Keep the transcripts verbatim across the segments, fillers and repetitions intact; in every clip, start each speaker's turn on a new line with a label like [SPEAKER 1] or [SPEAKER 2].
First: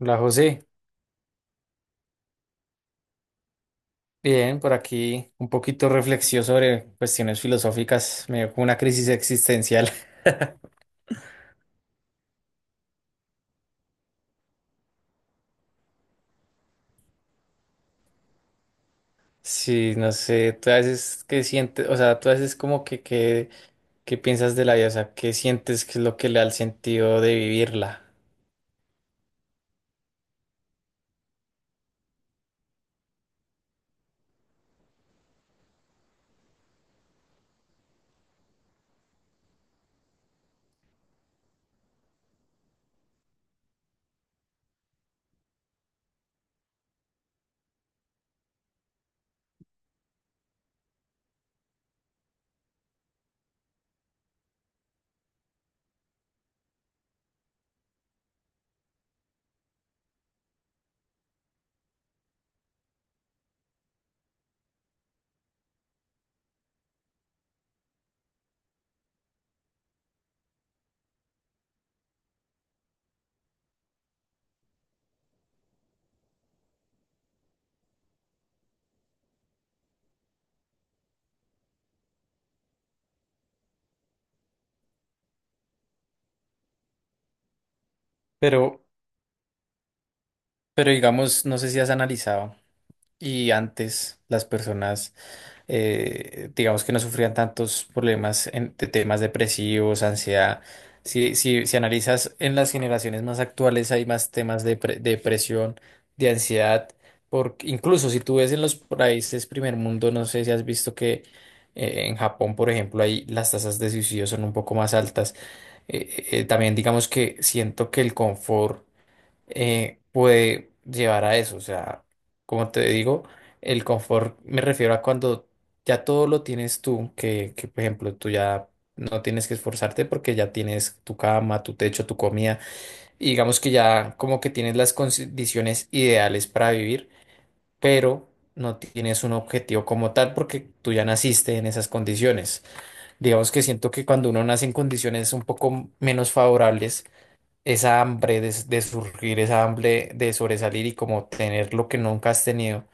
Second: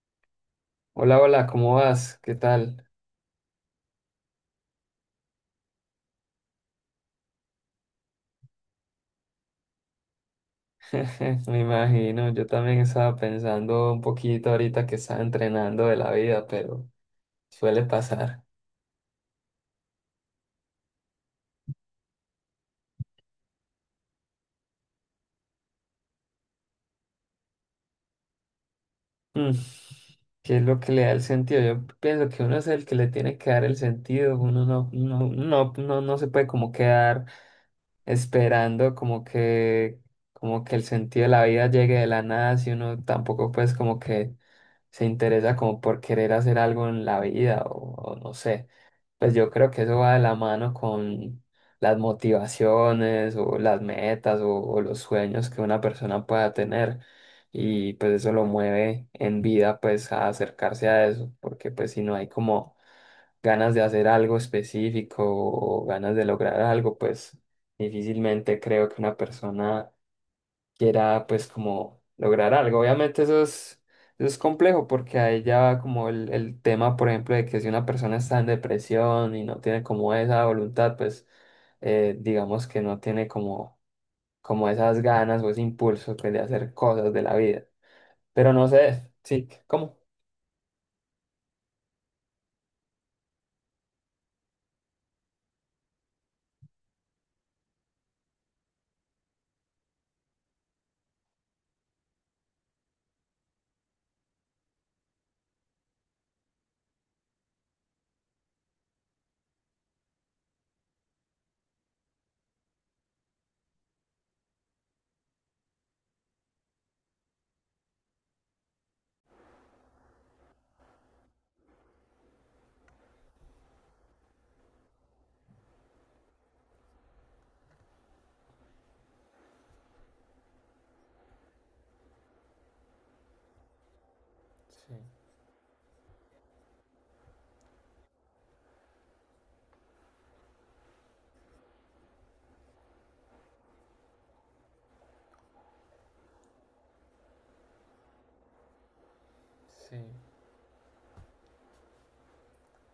[SPEAKER 1] Hola José,
[SPEAKER 2] Hola, hola, ¿cómo vas? ¿Qué tal?
[SPEAKER 1] bien, por aquí un poquito reflexión sobre cuestiones filosóficas, me dio como una crisis existencial.
[SPEAKER 2] Me imagino, yo también estaba pensando un poquito ahorita que estaba entrenando de la vida, pero suele pasar.
[SPEAKER 1] Sí, no sé, tú a veces qué sientes, o sea, tú a veces como que, que, qué piensas de la vida, o sea, qué sientes, qué es lo que le da el sentido de vivirla.
[SPEAKER 2] Mm. ¿Qué es lo que le da el sentido? Yo pienso que uno es el que le tiene que dar el sentido, uno no, no, no, no, no se puede como quedar esperando como que, como que el sentido de la vida llegue de la nada, si uno tampoco pues como que se interesa como por querer hacer algo en la vida o o no sé. Pues yo creo que eso va de la mano con las motivaciones o las metas o, o los sueños que una persona pueda tener y pues eso lo mueve en vida pues a acercarse a eso, porque pues si no hay como ganas de hacer algo específico o ganas de lograr algo, pues difícilmente creo que una persona que era pues como lograr algo. Obviamente eso es, eso es complejo porque ahí ya va como el, el tema, por ejemplo, de que si una persona está en depresión y no tiene como esa voluntad, pues eh, digamos que no tiene como, como esas ganas o ese impulso pues, de hacer cosas de la vida. Pero
[SPEAKER 1] Pero,
[SPEAKER 2] no sé, sí, ¿cómo?
[SPEAKER 1] pero digamos, no sé si has analizado y antes las personas. Eh, digamos que no sufrían tantos problemas en, de temas depresivos, ansiedad. Si, si, si analizas en las generaciones más actuales hay más temas de, pre- de depresión, de ansiedad, porque incluso si tú ves en los países primer mundo, no sé si has visto que eh, en Japón, por ejemplo, ahí las tasas de suicidio son un poco más altas. Eh, eh, eh, También digamos que siento que el confort eh, puede llevar a eso. O sea, como te digo, el confort me refiero a cuando ya todo lo tienes tú, que, que, por ejemplo tú ya no tienes que esforzarte porque ya tienes tu cama, tu techo, tu comida, y digamos que ya como que tienes las
[SPEAKER 2] Sí,
[SPEAKER 1] condiciones ideales para vivir, pero no tienes un objetivo como tal porque tú ya naciste en esas condiciones. Digamos que siento que cuando uno nace en condiciones un poco menos favorables, esa hambre de, de surgir, esa
[SPEAKER 2] sí,
[SPEAKER 1] hambre de sobresalir y como tener lo que nunca has tenido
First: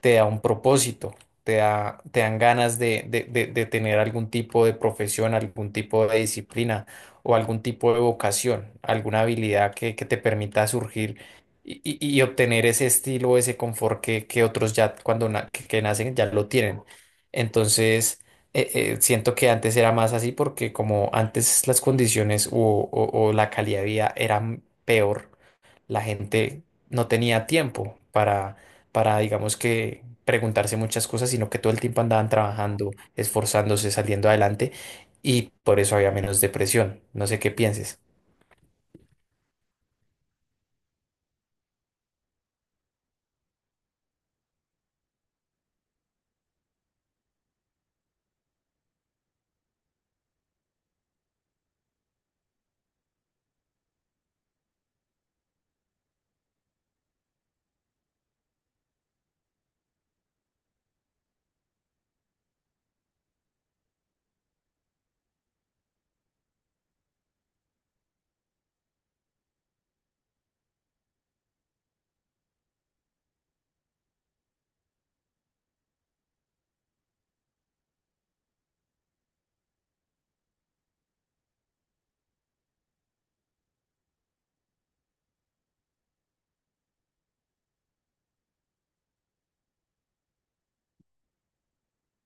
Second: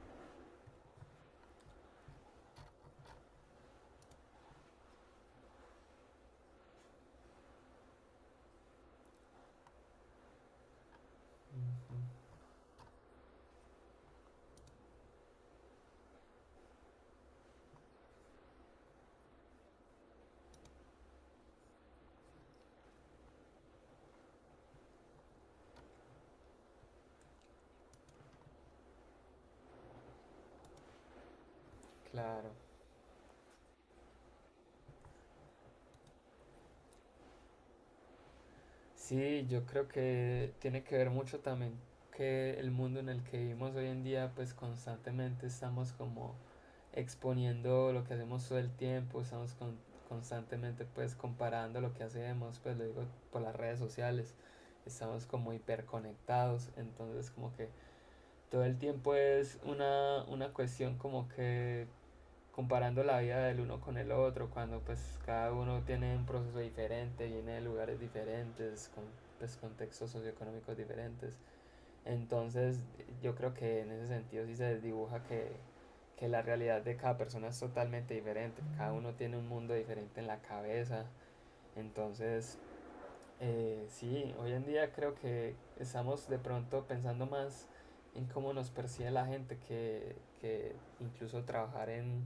[SPEAKER 1] te da un propósito, te da, te dan ganas de, de- de- de tener algún tipo de profesión, algún tipo de disciplina o algún tipo de vocación, alguna habilidad que, que te permita surgir y,
[SPEAKER 2] ujú,
[SPEAKER 1] y- y obtener ese estilo, ese confort que, que otros ya cuando na- que, que nacen ya lo tienen. Entonces, eh, eh, siento que antes era más así porque como antes las condiciones o, o o la calidad de vida eran peor, la gente no tenía tiempo para para, digamos que, preguntarse muchas cosas, sino que todo el tiempo andaban
[SPEAKER 2] claro.
[SPEAKER 1] trabajando, esforzándose, saliendo adelante y por eso había menos depresión. No sé qué pienses.
[SPEAKER 2] Sí, yo creo que tiene que ver mucho también que el mundo en el que vivimos hoy en día, pues constantemente estamos como exponiendo lo que hacemos todo el tiempo, estamos con- constantemente pues comparando lo que hacemos, pues lo digo por las redes sociales, estamos como hiperconectados, entonces como que todo el tiempo es una, una cuestión como que comparando la vida del uno con el otro, cuando pues cada uno tiene un proceso diferente, viene de lugares diferentes, con pues, contextos socioeconómicos diferentes. Entonces yo creo que en ese sentido sí se desdibuja que, que la realidad de cada persona es totalmente diferente, cada uno tiene un mundo diferente en la cabeza, entonces eh, sí, hoy en día creo que estamos de pronto pensando más en cómo nos percibe la gente que, que incluso trabajar en,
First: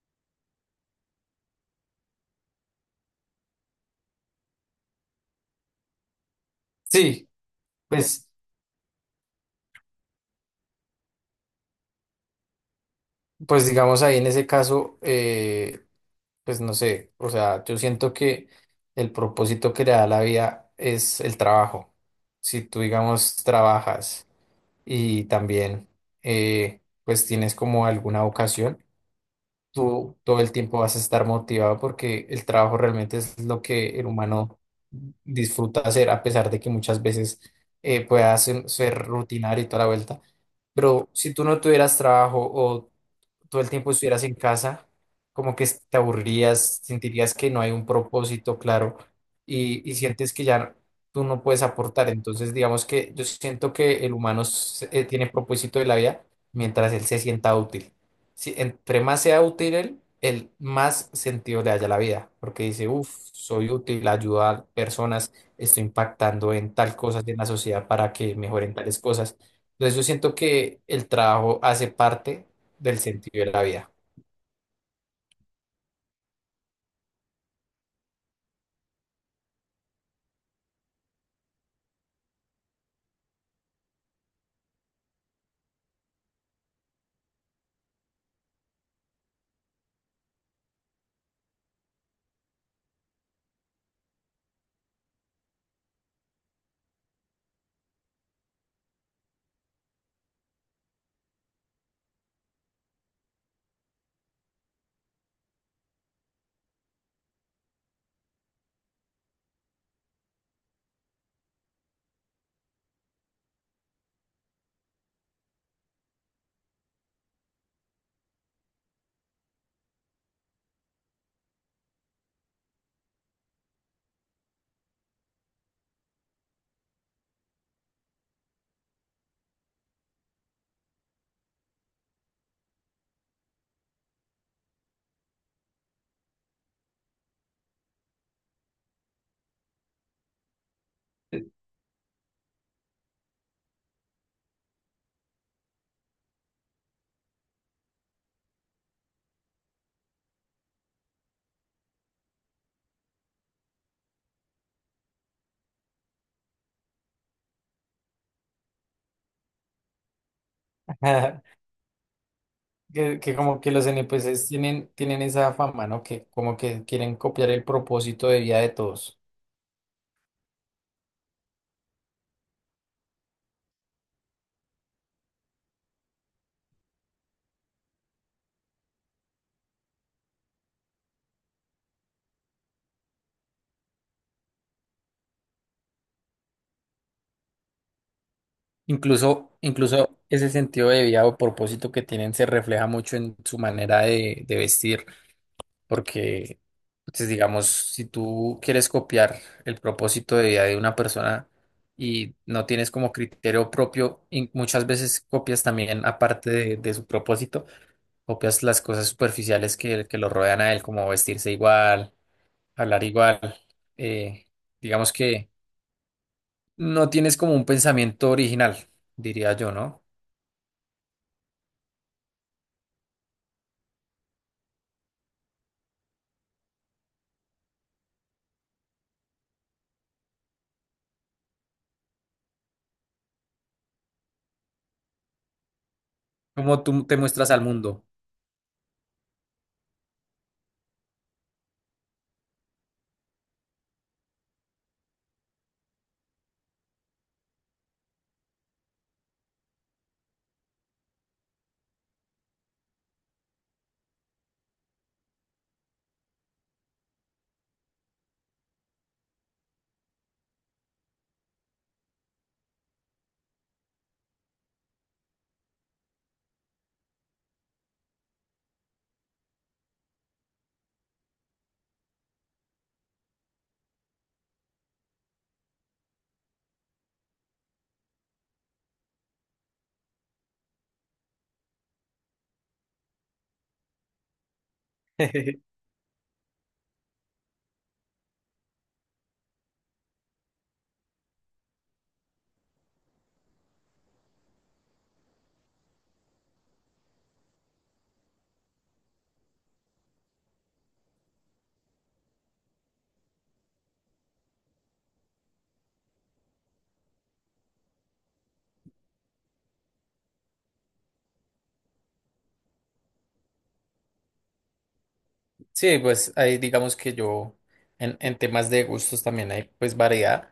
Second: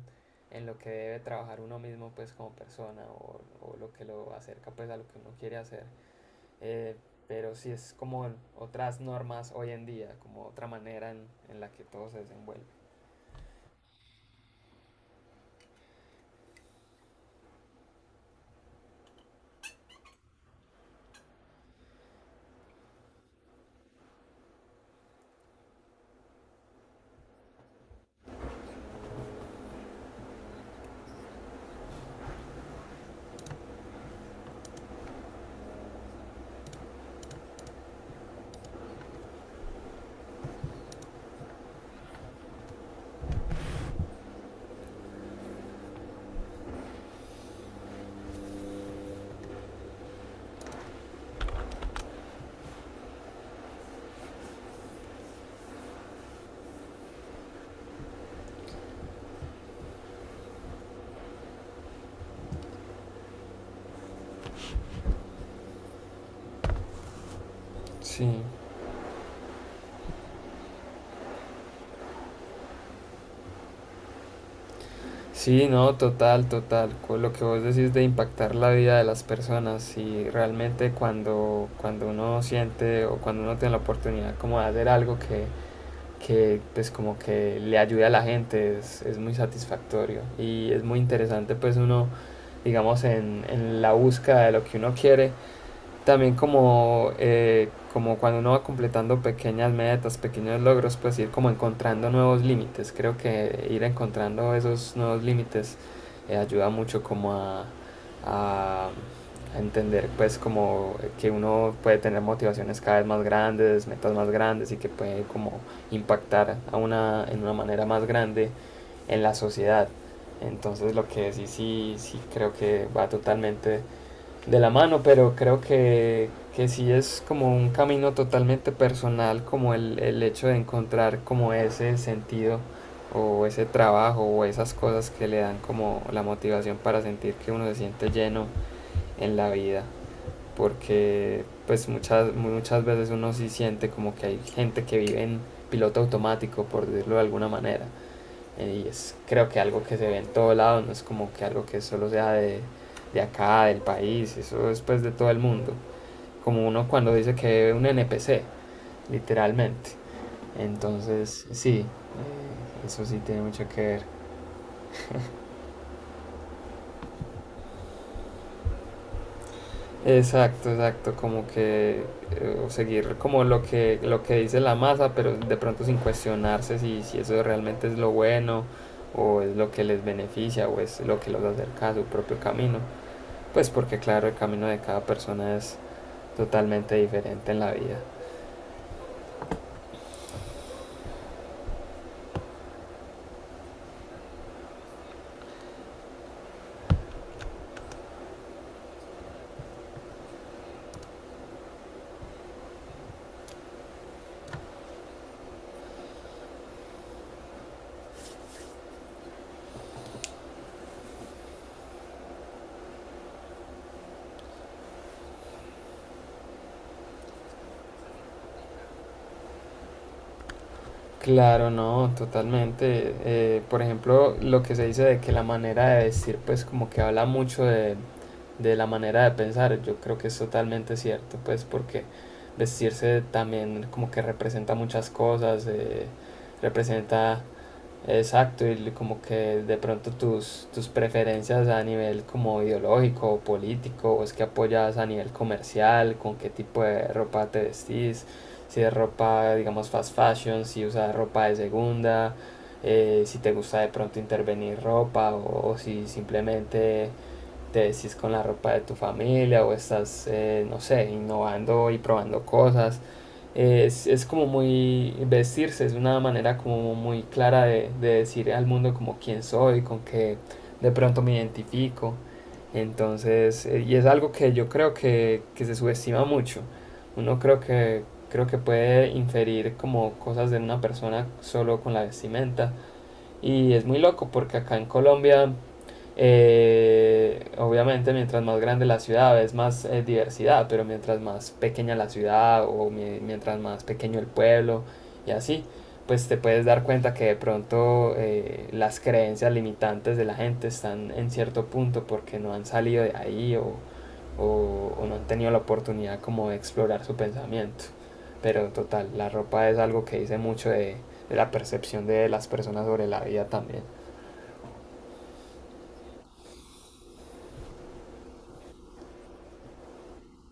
[SPEAKER 2] en lo que debe trabajar uno mismo pues como persona o, o lo que lo acerca pues a lo que uno quiere hacer. Eh,
[SPEAKER 1] Sí,
[SPEAKER 2] pero sí es
[SPEAKER 1] pues,
[SPEAKER 2] como otras normas hoy en día, como otra manera en, en la que todo se desenvuelve.
[SPEAKER 1] pues digamos ahí en ese caso, eh, pues no sé, o sea, yo siento que el propósito que le da la vida es el trabajo. Si tú, digamos, trabajas y también, eh, pues tienes como alguna vocación. Tú todo el tiempo vas a estar motivado porque el trabajo realmente es lo que el humano disfruta hacer, a pesar de que muchas veces eh, pueda ser, ser rutinario y toda la vuelta, bro, si tú no tuvieras trabajo o todo el tiempo estuvieras en casa, como que te aburrirías, sentirías que no hay un propósito claro y, y sientes que ya tú no puedes aportar. Entonces, digamos que yo siento que el humano se- eh, tiene propósito de la vida mientras él se sienta útil. Si entre más sea útil él, él más sentido le haya a la vida, porque dice, uff, soy útil, ayudo a personas, estoy impactando en tal cosas en la sociedad para
[SPEAKER 2] Sí.
[SPEAKER 1] que mejoren tales cosas. Entonces yo siento que el trabajo hace parte del sentido de la vida.
[SPEAKER 2] Sí, no, total, total. Con lo que vos decís de impactar la vida de las personas y realmente cuando, cuando uno siente o cuando uno tiene la oportunidad como de hacer algo que, que pues como que le ayude a la gente es, es muy satisfactorio y es muy interesante pues uno digamos en, en la búsqueda de lo que uno quiere también como, eh, como cuando uno va completando pequeñas metas, pequeños logros, pues ir como encontrando nuevos límites. Creo que ir encontrando esos nuevos límites eh, ayuda mucho como a, a- a entender pues como que uno puede tener motivaciones cada vez más grandes, metas más grandes y que puede como impactar a una, en una manera más grande en la sociedad. Entonces lo que sí, sí, sí creo que va totalmente de la mano, pero creo que, que sí es como un camino totalmente personal, como el, el hecho de encontrar como ese sentido o ese trabajo o esas cosas que le dan como la motivación para sentir que uno se siente lleno en la vida. Porque pues muchas, muchas veces uno sí siente como que hay gente que vive en piloto automático, por decirlo de alguna manera. Y es creo que algo que se ve en todo lado, no es como que algo que solo sea de, de acá, del país, eso es pues de todo el mundo. Como uno cuando dice que ve un N P C, literalmente. Entonces, sí, eh, eso sí
[SPEAKER 1] Que, que
[SPEAKER 2] tiene
[SPEAKER 1] como
[SPEAKER 2] mucho
[SPEAKER 1] que
[SPEAKER 2] que
[SPEAKER 1] los
[SPEAKER 2] ver.
[SPEAKER 1] N P Cs tienen, tienen esa fama, ¿no? Que como que quieren copiar el propósito de vida de todos.
[SPEAKER 2] Exacto, exacto, como que eh, seguir como lo que, lo que dice la masa, pero de pronto sin cuestionarse si, si eso realmente es lo bueno o es lo que les beneficia o es lo que los acerca a su propio camino. Pues porque claro, el camino de cada persona es totalmente diferente en la vida.
[SPEAKER 1] Incluso, incluso ese sentido de vida o propósito que tienen se refleja mucho en su manera de, de vestir, porque, pues, digamos, si tú quieres copiar el propósito de vida de una persona y no tienes como criterio propio, y muchas veces copias también, aparte de, de su propósito, copias las cosas superficiales que, que lo rodean a él, como vestirse igual, hablar igual. eh, digamos que no tienes como un pensamiento original, diría yo, ¿no?
[SPEAKER 2] Claro, no, totalmente. Eh, por ejemplo, lo que se dice de que la manera de vestir, pues como que habla mucho de, de la manera de pensar, yo creo que es totalmente cierto, pues porque vestirse también como que representa muchas cosas, eh,
[SPEAKER 1] Como tú te
[SPEAKER 2] representa.
[SPEAKER 1] muestras al mundo.
[SPEAKER 2] Exacto, y l- como que de pronto tus, tus preferencias a nivel como ideológico o político, o es que apoyas a nivel comercial, con qué tipo de ropa te vestís, si es ropa, digamos, fast fashion, si usas ropa de segunda, eh, si te gusta de pronto intervenir ropa, o, o si simplemente te vestís con la ropa de tu familia, o estás, eh, no sé, innovando y probando cosas es, es como muy vestirse, es una manera como muy clara de, de decir al mundo como quién soy, con qué de pronto me identifico. Entonces, eh, y es algo que yo creo que, que se subestima mucho. Uno creo que, creo que puede inferir como cosas de una persona solo con la vestimenta, y es muy loco porque acá en Colombia, eh, obviamente mientras más grande la ciudad es más eh, diversidad, pero mientras más pequeña la ciudad o mi- mientras más pequeño el pueblo y así, pues te puedes dar cuenta que de pronto eh, las creencias limitantes de la gente están en cierto punto porque no han salido de ahí o, o- o no han tenido la oportunidad como de explorar su pensamiento. Pero total, la ropa es algo que dice mucho de la percepción de las personas sobre la vida también.
[SPEAKER 1] Sí, pues ahí digamos que yo en, en temas de gustos también hay pues variedad.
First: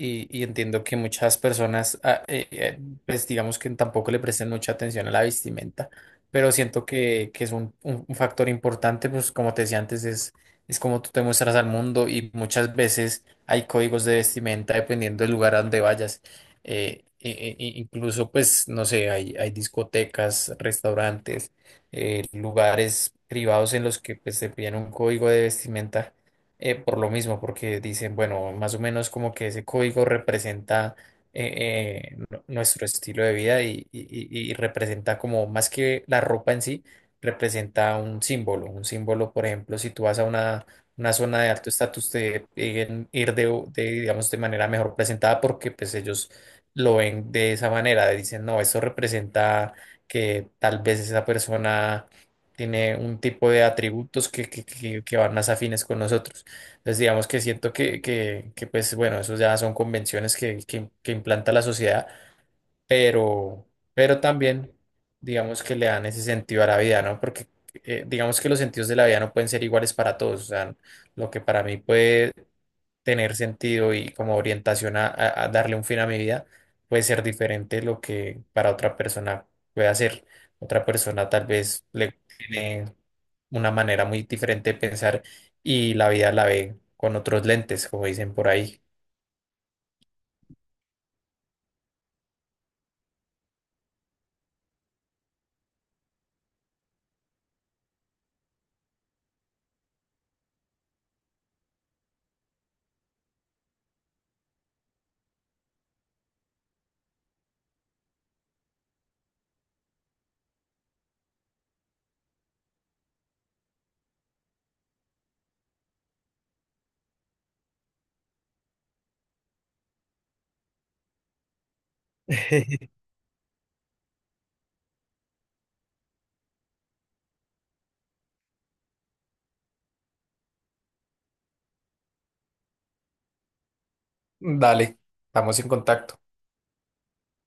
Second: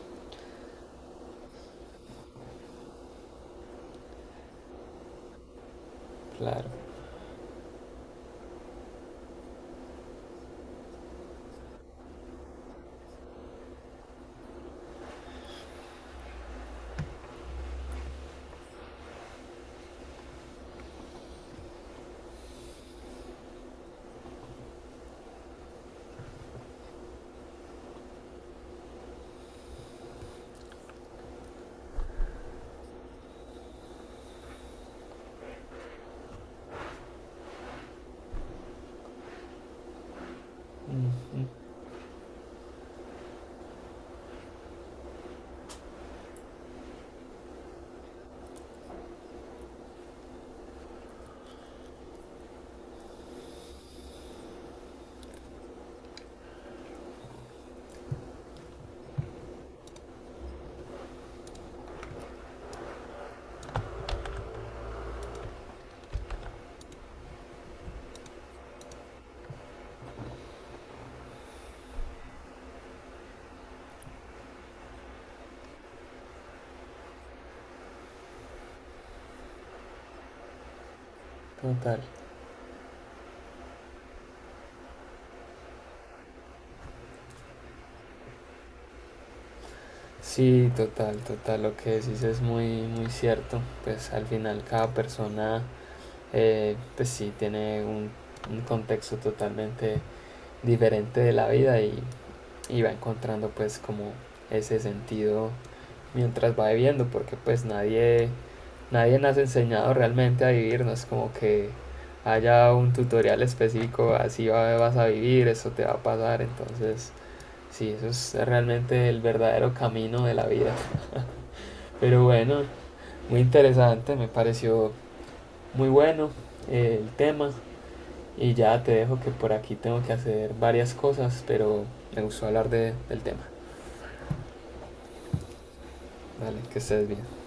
[SPEAKER 1] Y, y entiendo que muchas personas, ah, eh, eh, pues digamos que tampoco le prestan mucha atención a la vestimenta, pero
[SPEAKER 2] Claro.
[SPEAKER 1] siento que, que es un, un- un factor importante, pues como te decía antes, es, es como tú te muestras al mundo y muchas veces hay códigos de vestimenta dependiendo del lugar a donde vayas. Eh, e- e- e incluso, pues, no sé, hay, hay discotecas, restaurantes, eh, lugares privados en los que pues, se piden un código de vestimenta eh, por lo mismo, porque dicen, bueno, más o menos como que ese código representa eh, eh, nu- nuestro estilo de vida y, y- y- y representa como más que la ropa en sí, representa un símbolo. Un símbolo, por ejemplo, si tú vas a una,
[SPEAKER 2] Mm,
[SPEAKER 1] una zona
[SPEAKER 2] mm.
[SPEAKER 1] de alto estatus, te piden ir de, de, digamos, de manera mejor presentada porque pues ellos lo ven de esa manera. Dicen, no, esto representa que tal vez esa persona tiene un tipo de atributos que, que, que que van más afines con nosotros. Entonces, digamos que siento que, que, que, pues, bueno, eso ya son convenciones que, que, que implanta la sociedad, pero, pero también, digamos que le dan ese sentido a la vida, ¿no? Porque eh, digamos que los sentidos de la vida no pueden ser iguales para todos. O sea, lo que para mí puede tener sentido y como orientación a, a- a darle un fin a mi vida, puede ser diferente lo que para otra persona puede hacer. Otra persona tal vez
[SPEAKER 2] Total.
[SPEAKER 1] le tiene una manera muy diferente de pensar y la vida la ve con otros lentes, como dicen por ahí.
[SPEAKER 2] Sí, total, total. Lo que decís es muy, muy cierto. Pues al final cada persona, eh, pues sí, tiene un, un contexto totalmente diferente de la vida y, y va encontrando pues como ese sentido mientras va viviendo, porque pues nadie, nadie nos ha enseñado realmente a vivir, no es como que haya un tutorial específico, así va- vas a vivir, eso te va a pasar, entonces sí, eso es realmente el verdadero camino de la vida. Pero bueno, muy interesante, me pareció muy bueno eh, el tema y ya te dejo que por aquí tengo que hacer varias cosas, pero me gustó hablar de- del tema.
[SPEAKER 1] Dale, estamos en contacto.
[SPEAKER 2] Vale, que estés bien.